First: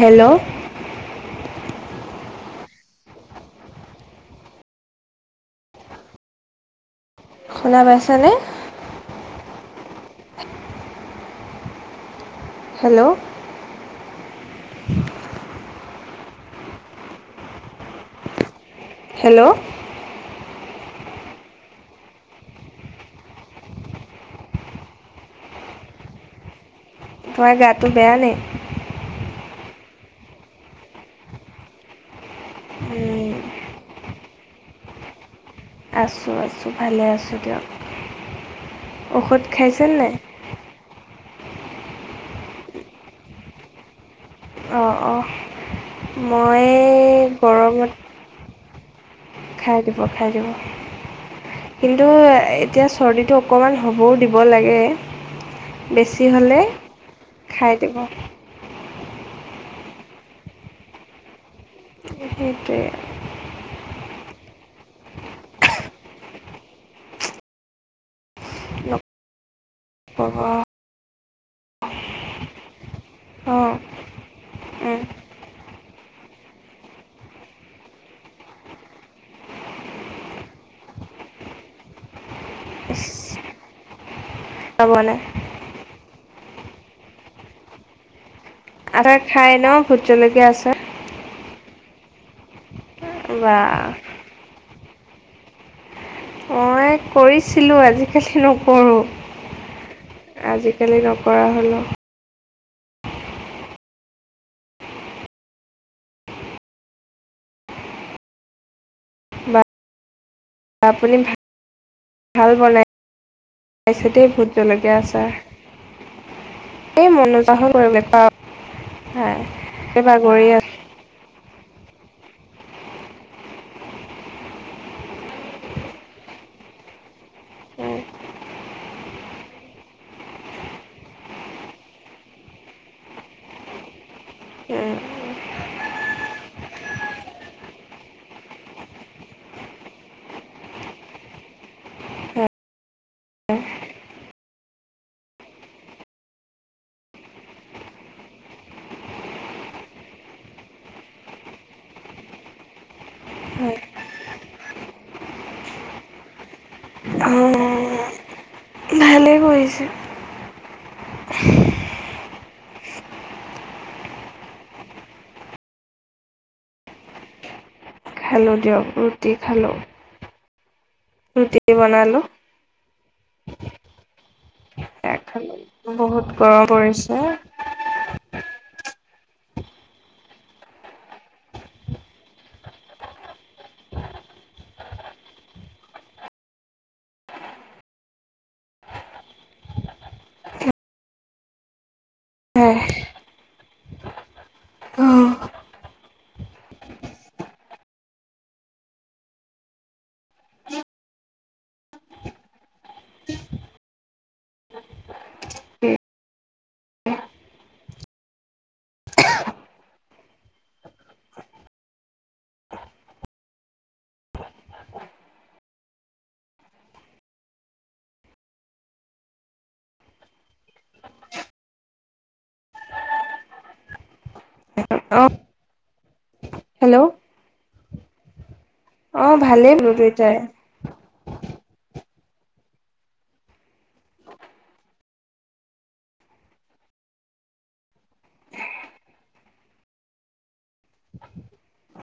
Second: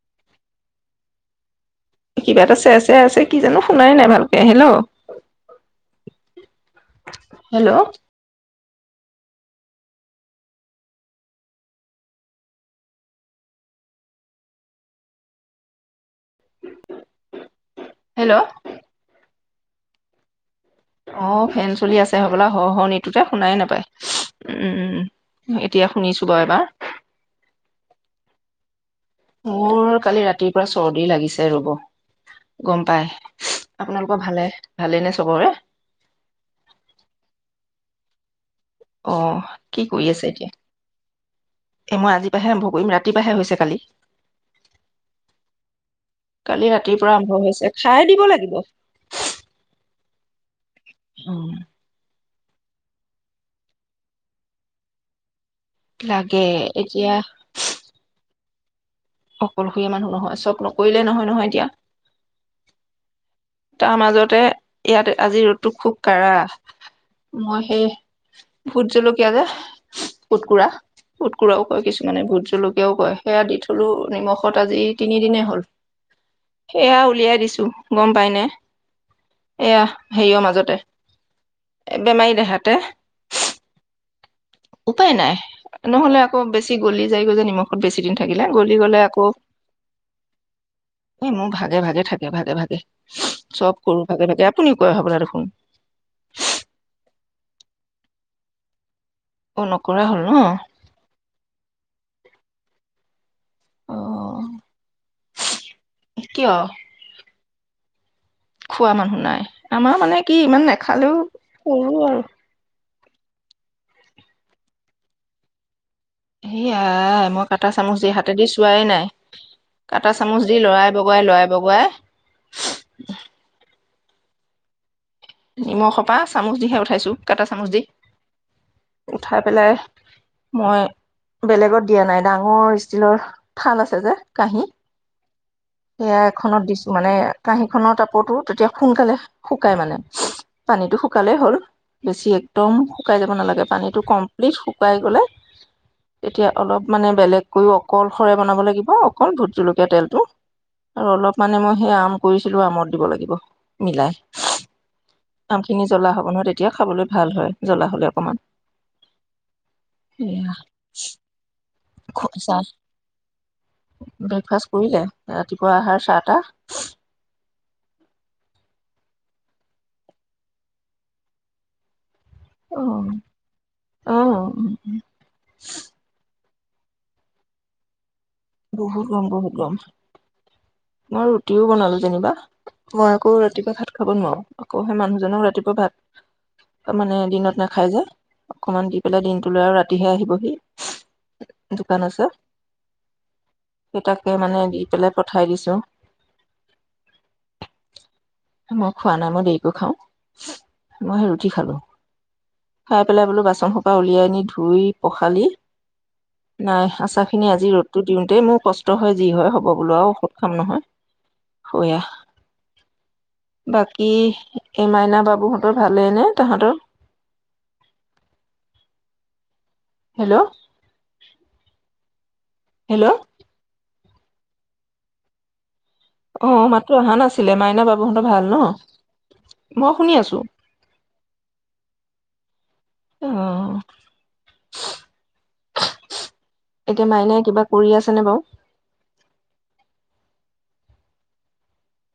Hello hello কিবা এটা চে চেৱাই আছে কি জানো শুনাই নাই ভালকে হেল্ল' হেল্ল' শুনা পাইছা নে উ [unintelligible] হেল্ল' হেল্ল' হেল্ল' অ ফেন চলি আছে হবলা হ হৰণিটোতে শুনাই নাপায় উমম এতিয়া শুনিছো বাৰু এবাৰ তোমাৰ গাটো বেয়া নে মোৰ কালি ৰাতিৰ পৰা চৰ্দি লাগিছে ৰব গম পাই উম, আপোনালোকৰ ভালে ভালে নে চবৰে আছোঁ আছোঁ ভালে আছোঁ দিয়ক অ ঔষধ খাইছে কি কৰি নাই? আছে এতিয়া এ মই আজিৰ পৰাহে আৰম্ভ কৰিম ৰাতিপাহে হৈছে কালি অ অ কালি মই ৰাতিৰ পৰা আৰম্ভ হৈছে গৰমত খাই দিব লাগিব খাই দিব খাই দিব উম কিন্তু এ এতিয়া চৰ্দিটো অকণমান হ'বও দিব লাগে বেছি লাগে হ'লে এতিয়া খাই দিব হয় [unintelligible] অকলশৰীয়া মানুহ নহয় চব নকৰিলে নহয় নহয় এতিয়া সেটোয়ে তাৰ মাজতে ইয়াত আজি ৰ'দটো খুব কাঢ়া মই সেই ভোট নক'ব। জলকীয়া যে অ', কুটকুৰা কুটকুৰাও কিছুমানে ভোট জলক কেও কয় সেয়া দি উম, থলো নিমখত আজি তিনিদিনে হ'ল, সেয়া উলিয়াই দিছো গম উপায় নাই এয়া হেৰিয়ৰ মাজতে বেমাৰী দেহাতে। ইচ, উপায় বনাই নাই নহলে বেছি গলি যায় গৈ যে নিমখত বেছি দিন থাকে। আদা খাই ন' ভোট জলকীয়াৰ আচাৰ। এই মোৰ ভাগে ভাগে থাকে ভাগে ভাগে। বা চব কৰো ভাগে ভাগে শুনি কয় সবলা দেখোন। মই কৰিছিলোঁ আজিকালি নকৰোঁ। অ নকৰা হ'ল ন আজিকালি নকৰা হলো। অ', কিয়? খোৱা মানুহ নাই, বা আমাৰ মানে। কি ইমান নাখালেও সৰু আৰু। পছতেই ভোত জলকীয়া আছাৰ। স আ মই কাটা চামুচ কৰিবলৈ দি খোৱা হাতেদি চোৱাই নাই হয় এই কাটা চামুচ বাগৰি দি লৰাই বগৰাই লৰাই বগাই। নিমখৰ পৰা চামুচ দিহে উঠাইছোঁ। কাঁটা চামুচ দি আছোঁ উঠাই পেলাই মই বেলেগত দিয়া নাই। ডাঙৰ ষ্টীলৰ থাল আছে যে কাঁহী সেয়া এখনত দিছো মানে কাহিঁখন তাপটো তেতিয়া সোনকালে শুকাই মানে পানীটো শুকালে হ'ল বেছি একদম শুকাই যাব নালাগে পানীটো কমপ্লিট শুকাই গ'লে এতিয়া অলপ মানে বেলেগ কৰিও অকলসৰে বনাব লাগিব অকল ভূত জলকীয়া তেলটো আৰু অলপ মানে মই সেই আম কৰিছিলোঁ। আমত দিব লাগিব, হয় মিলাই দিব লাগিব আমখিনি জ্বলা হ'ব নহয় তেতিয়া খাবলৈ ভাল হয় জ্বলা হ'লে অকণমান ভালেই কৰিছে চাহ ব্ৰেকফাষ্ট কৰিলে ৰাতিপুৱা অহাৰ চা টা। খালোঁ দিয়ক, ৰুটি খালোঁ। ৰুটি বনালো। অ', অ। সেয়া খালোঁ বহুত গৰম পৰিছে। বহুত গম বহুত গম। মই ৰুটিও বনালো যেনিবা, মই আকৌ ৰাতিপুৱা ভাত খাব নোৱাৰো আকৌ সেই মানুহজনক ৰাতিপুৱা ভাত মানে দিনত নাখাই যায় যে অকমান দি পেলাই দিনটো লৈ আৰু ৰাতিহে আহিবহি দোকান আছে। সেইয়াই সেই তাকে মানে দি পেলাই পঠাই দিছো। মই খোৱা, নাই মই দেৰিকৈ খাওঁ মই সেই ৰুটি খালো খাই পেলাই বোলো বাচন সোপা উলিয়াই আ নি ধুই পখালি নাই আচাৰ খিনি আজি ৰ'দ দিওঁতেই মোৰ কষ্ট হয় যি হয় হ'ব বোল আৰু ঔষধ খাম নহয়, শয়া বাকী এই মাইনা বাবুহঁতৰ ভালেই নে তাহতৰ। হেল্ল'। হেল্ল'। অ। [unintelligible] অ মাতটো অহা নাছিলে, মাইনা বাব তহঁতৰ ভাল ন? অ ভালেই বোলো দুই তাই। এ অ, এতিয়া মাইনাই কিবা কৰি আছেনে বাও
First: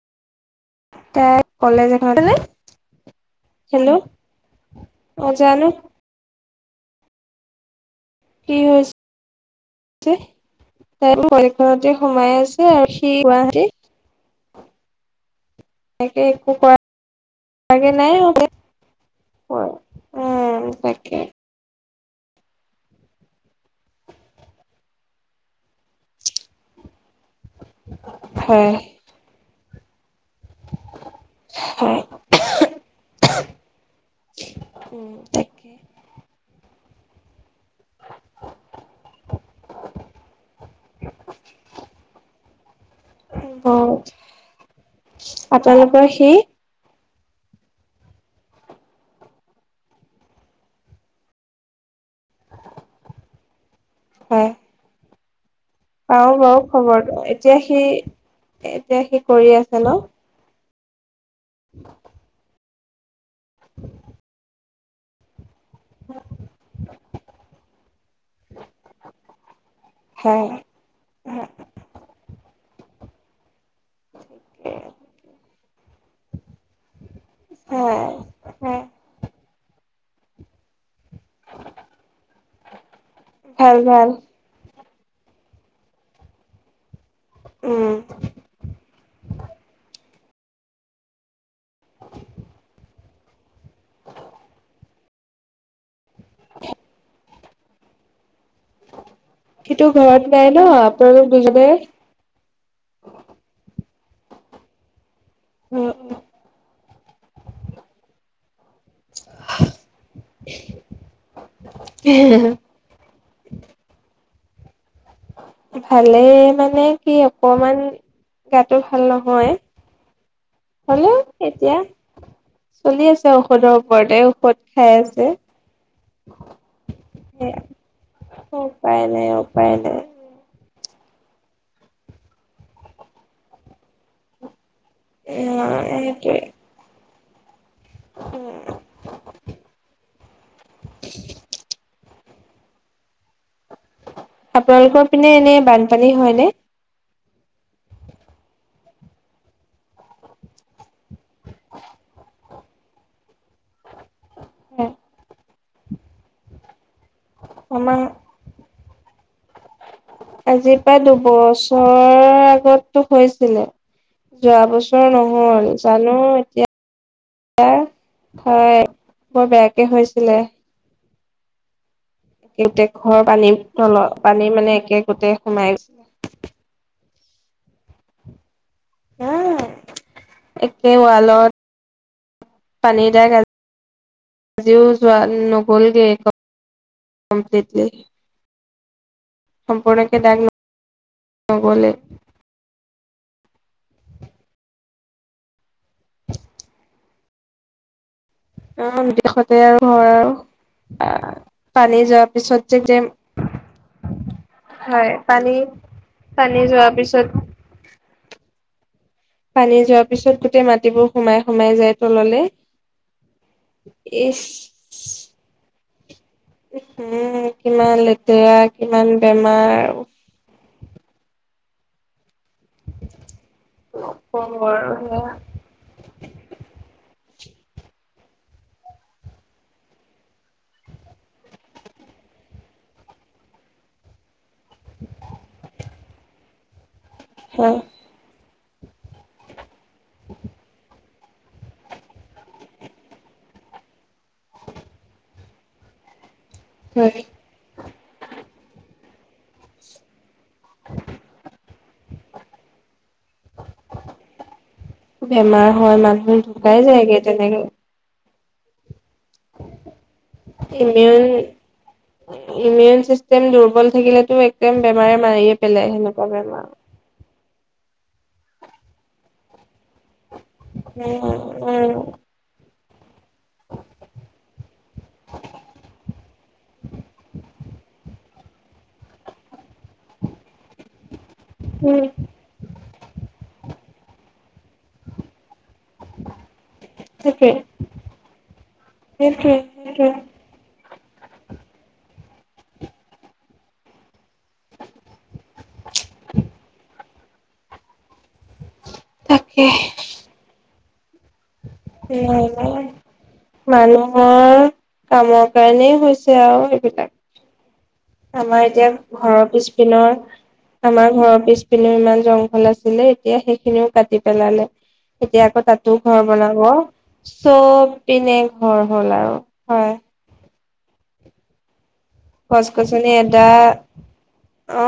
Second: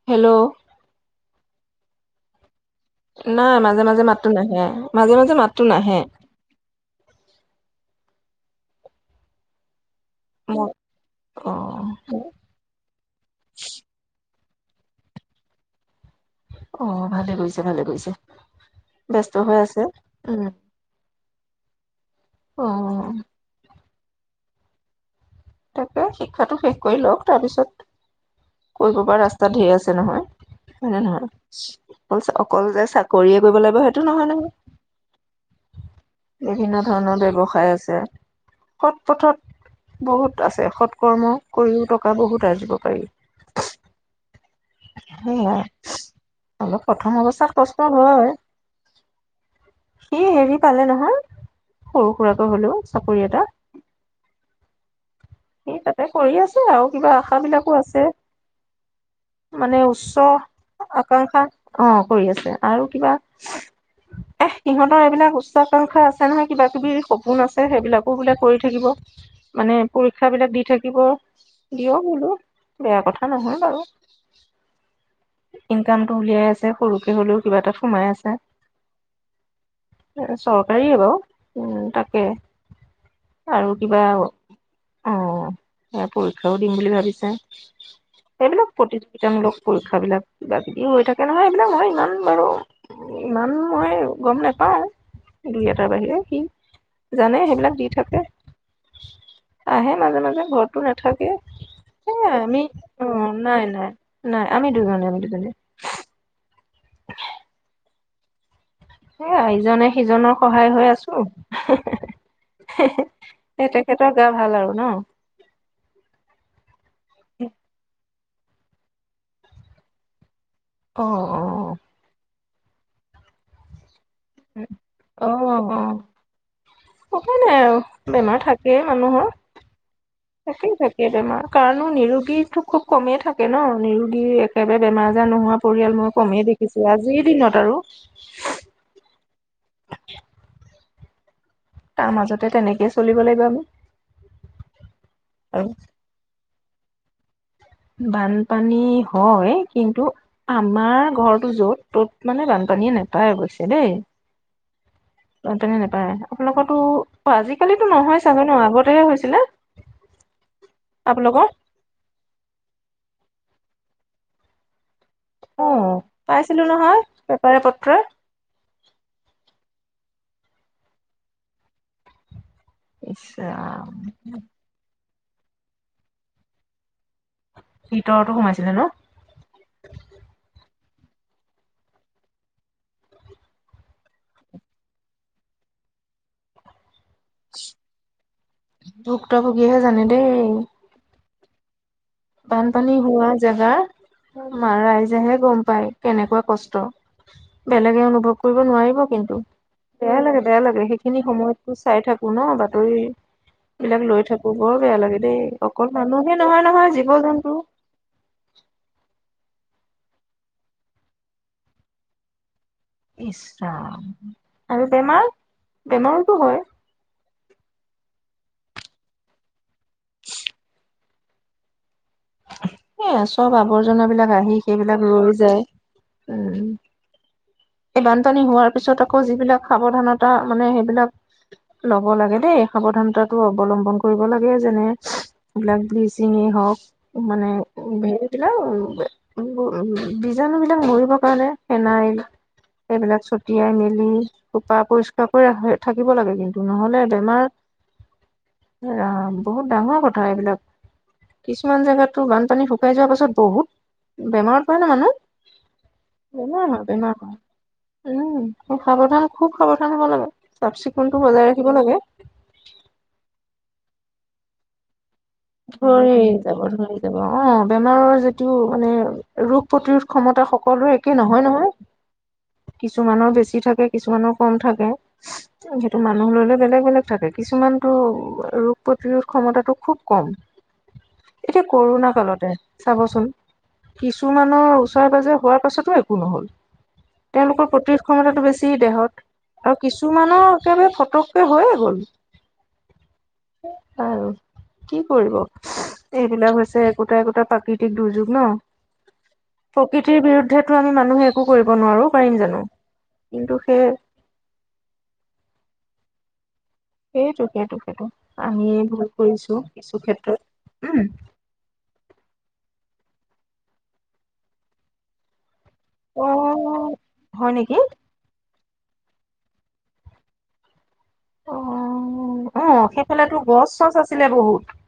হেল্ল'। তাই কলেজলে গ'ল নে। নাই, মাজে মাজে মাতটো নাহে। মাজে অঁ মাজে মাতটো জানো নাহে। কি হৈছ [unintelligible] মই সোমাই অ আছে আৰু সি গুৱাহাটী ই একো অ ভালে কৰিছে কৰা ভালে কৰিছে [unintelligible] ব্যস্ত হৈ অ, আছে এ উম তাকে অ তাকে শিক্ষাটো শেষ কৰি লওক। তাৰপিছত, হয় কৰিব পৰা ৰাচ তাত ঢেৰ আছে নহয়। হয় নে নহয়? হয় অকল অকল যে চাকৰিয়ে কৰিব লাগিব সেইটো নহয় নহয়। উম তাকে বিভিন্ন ধৰণৰ ব্যৱসায় আছে, সৎ পথত আছে, সৎকৰ্ম কৰিও টকা বহুত আজিব পাৰি। সেয়াই, আপোনালোকৰ সি অলপ সৎ [unintelligible] কষ্ট হয় সি হেৰি পালে নহয়? সৰু সুৰাকৈ হলেও, চাকৰি এটা হে সি তাতে পাওঁ কৰি আছে বাৰু আৰু কিবা খবৰটো, আশা এতিয়া বিলাকো সি, আছে এতিয়া সি কৰি মানে আছে ন? উচ্চ [unintelligible] অ কৰি আছে। আৰু কিবা [unintelligible] এহ ইহঁতৰ এইবিলাক উচ উচ্ছাকাঙ্খা আছে নহয় কিবা কিবি সপোন আছে, সেইবিলাকো বোলে কৰি থাকিব, মানে পৰীক [unintelligible] হয় বিলাক দি থাকিব, দিয়ক বুলো বেয়া কথা নহয় বাৰু। ইনকামটো উলিয়াই আছে সৰুকে হলেও কিবা এটাত হয় সোমাই আছে। হয় চৰকাৰীয়ে বাও। উম তাকে। আৰু ভাল কিবা ভাল অঁ, এয়া পৰীক্ষাও দিম বুলি ভাবিছ এহ, উম এইবিলাক প্ৰতিযোগিতামূলক পৰীক্ষাবিলাক। কিবা কিবিও হৈ থাকে নহয় এইবিলাক মই ইমান বাৰু, ইমান মই গম নোপাওঁ। [unintelligible] তাৰ বাহিৰে সি, জানেই সে [unintelligible] দি থাকে। সিটো আহে ঘৰত মাজে-মাজে নাই ন ঘৰটো আপোনালোক নাথাকে, সেয়াই আমি অ, নাই-নাই। নাই, আমি দুজনে আমি দু জনে দুজনে কোনে এয়া, ইজনে-সিজনৰ সহায় হৈ আছো হে হে হে হেহে হে তেখেতক গা ভাল আৰু ন। ভালে, মানে কি অকমান গাতো ভাল নহয়। অ ভালেই অ এতিয়া। চলি আছে ঔষধৰ ওৰতে, ঔষধ খাই অ আছে। অ উপায় নাই আৰু, বেমাৰ থাকেই উপায় মানুহৰ। নাই উপায় নাই থাকেই থা এই বেমাৰ, কাৰণো নিৰোগী খুব কমেই থাকে ন, নিৰোগী এক একেবাৰে বেমাৰ আজাৰ নোহোৱা পৰিয়াল মই সেইটোৱে কমেই দেখিছোঁ [inaudible] যি দিনত আৰু [unintelligible] [unintelligible] তাৰ মাজতে তেনেকে চলিব লাগ আপোনালোকৰ পিনে এনে আৰু বানপানী হয় নে। বানপানী হয়, কিন্তু আমাৰ ঘৰটো য'ত, ত'ত মানে বানপানীয়ে নাপায় অৱশ্যে দেই। [unintelligible] অ', তেনে নাপায়, আপোনালোকৰ তো অ, আজিকালিতো আমাৰ নহয় চাগেনো ন, আগতেহে হৈছে ছিলে আজিৰ পৰা দুবছৰ আগতটো হৈছ ছিলে। যোৱাবছ নহল, জানো পাইছিলো নহয় পেপাৰে এতিয়া পত্ৰই [inaudible] হয় বৰ বেয়া তে হৈছিলে। ইছ [unintelligible] ৰাম পানী মানে একে গোতে সোমাইছি ভিতৰতো সোমাইছিলে ন। [unintelligible] একেৱালত পানী দাগ আজ-আজিও যোৱা নগ'ল গেই ক ভুক্ত ভূগিয়েহে জানে সম্পূৰ্ণকে দাগ দেই। নগ'লে বানপানী হোৱা জেগাৰ ৰাইজেহে গম পায়। কেনেকুৱা কষ্ট, বেলেগে অনুভৱ অ' নদী কাষতে আৰু ঘৰ আৰু। পানী যোৱাৰ পিছত যে যে হয় পানী পানী যোৱাৰ [unintelligible] পিছত [unintelligible] [inaudible] পানী যোৱাৰ পিছত গোটেই মাটিবোৰ সোমাই সোমাই যায় তললৈ। ইছ ৰাম আৰু বেমাৰ? বেমাৰটো হয়। উঃহু কিমান লেতেৰা কিমান বেমাৰ এ চব আৱৰ্জনাবিলাক কম আহি আৰু সেইবিলাক সেয়া ৰৈ যায়, উম এই বানপানী হোৱাৰ পিছত আকৌ যিবিলাক সাৱধানতা মানে, সেইবিলাক লব লাগে দেই সাৱধানতাটো অৱলম্বন কৰিব লাগে যেনে এইবিলাক ব্লিচিঙে হওক, মানে হয় উে ন উ উ উম, বীজাণু বিলাক মৰিবৰ কাৰণে ফেনাইল, সেইবিলাক ছটিয়াই মেলি চাফা পৰিষ্কাৰ কৰি থাকিব লাগে কিন্তু নহ'লে হয় বেমাৰ বহুত ডাঙৰ কথা এইবিলাক কিছ কিছুমান জেগাতো বানপানী শুকাই যোৱাৰ পাছত বহুত বেমাৰত পায় ন বেমাৰ হয় মানুহ মানুহ বেমাৰ ঢুকাই হয় যায়গে তেনেকে। বেমাৰত উম সাৱধান খুব সাৱধান হব লাগে চাফ চিকুণতটো ইমিউন বজাই ৰাখিব লাগে, ইমিউন চিষ্টেম দুৰ্বল থাকিলেতো একদমে বেম বেমাৰে মাৰিয়ে পেলাই, হৈ সেনেকুৱা যাব বেমাৰ হৈ যাব অ' বেমাৰৰ যিটো মানে ৰোগ প্ৰতিৰোধ ক্ষমতা সকলোৰে একেই উম, নহয় নহয়, উম, কিছুমানৰ বেছি থাকে কিছুমানৰ কম থাকে। সেইটো মানুহ লৈ লৈ বেলেগ বেলেগ থাকে, কিছুমানতো ৰোগ প্ৰতিৰোধ ক্ষমতাটো খুব কম, এতিয়া ক'ৰোণা উম, কালতে চাবচোন, কিছুমানৰ ওচৰে পাজৰে হোৱাৰ পাছতো একো নহ'ল সেইটোৱে, তেওঁলোকৰ প্ৰতিৰোধ ক্ষমতাটো বেছি দেহত সেইটোৱে, আৰু সেইটোৱে। কিছুমানৰ একেবাৰে পটকে হৈ গ, আৰু কি কৰিব, এইবিলাক হৈছে একোটা একোটা প্ৰাকৃতিক দুৰ্যোগ ন, প্ৰকৃতিৰ বিৰুদ্ধে টো আমি মানুহে একো কৰিব নোৱাৰো পাৰিম নাই জানো নাই, কিন্তু সেই মানুহৰ কামৰ কাৰণেই হৈছে আও। সেইটো, সেইটো। সেইটো আমাৰ আমিয়ে এতিয়া ভুল ঘৰৰ কৰিছো কিছু পিছপিনৰ, ক্ষেত্ৰত উম আমাৰ ঘৰৰ পিছপিনেও ইমান জংঘল আছিলে এ এতিয়া সেইখিনিও কাটি পেলালে। এতিয়া আকৌ তাত টো ঘৰ বনাব, অ হয় নেকি চব পিনে হয়, হ'ল আৰু হয়। অ অ গছ গছনি সেইফালেতো এটা, গছ চছ আছিলে বহুত অ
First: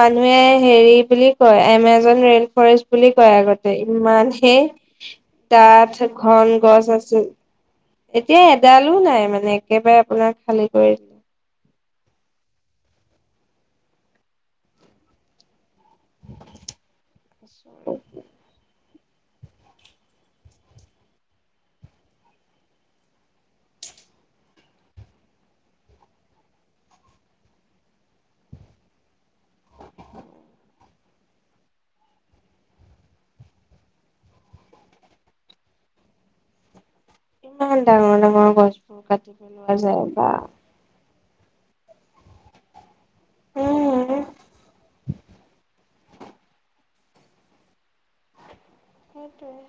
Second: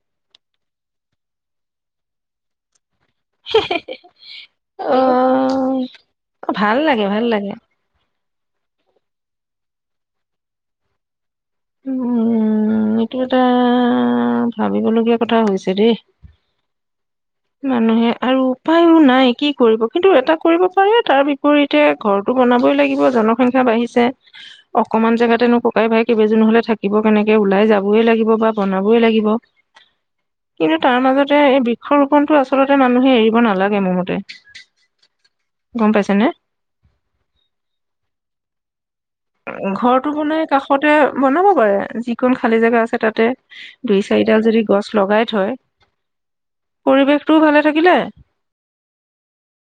মানুহে হেৰি বুলি কয়, এমেজন ৰে'ন ফৰেষ্ট বুলি কয় আগতে, ইমানেই অ ডাঠ ঘন ভাল গছ লাগে ভাল আছিল। লাগে এতিয়া এডালো নাই মানে, একেবাৰে আপোনাৰ খালী কৰি দিলে। উম, এইটো এটা ভাৱিবলগীয়া কথা হৈছে। দেই, মানুহে আৰু উপায়ো নাই কি কৰিব, কিন্তু এটা কৰিব পাৰে তাৰ বিপৰীতে ঘৰটো বনাবই লাগিব জনসংখ্যা বাঢ়িছে, অকমান জেগাতেনো ককাই ভাই কেইবেজন নহ'লে থাকিব কেনেকে, ওলাই যাবই লাগিব বা বনাবই লাগিব। কিন্তু তাৰ মাজতে এই বৃক্ষ ৰোপণটো আচলতে মানুহে এৰিব নালাগে মোৰ মতে, গম পাইছানে? ইমান ডাঙৰ ডাঙৰ গছ। ঘৰটো বনাই কাষতে বনাব পাৰে, যিকন খালি জেগা আছে তাত। তে, দুই উম। চাৰিডাল যদি গছ লগাই থয় পৰিৱেশটোও ভালে থাকিলে। সেইটোৱেই।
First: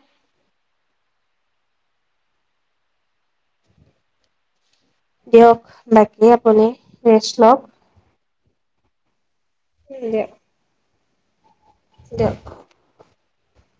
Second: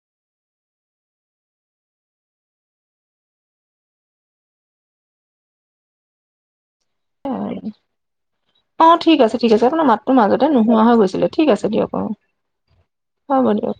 দিয়ক, বাকী আপুনি। ৰেছ লক। অ' ঠিক আছে। ঠিক আছে, আপোনাৰ মাতটো দিয়ক মাজতে নোহোৱা হৈ গৈছে ঠিক আছে দিয়ক, অ'। হ'ব দিয়ক।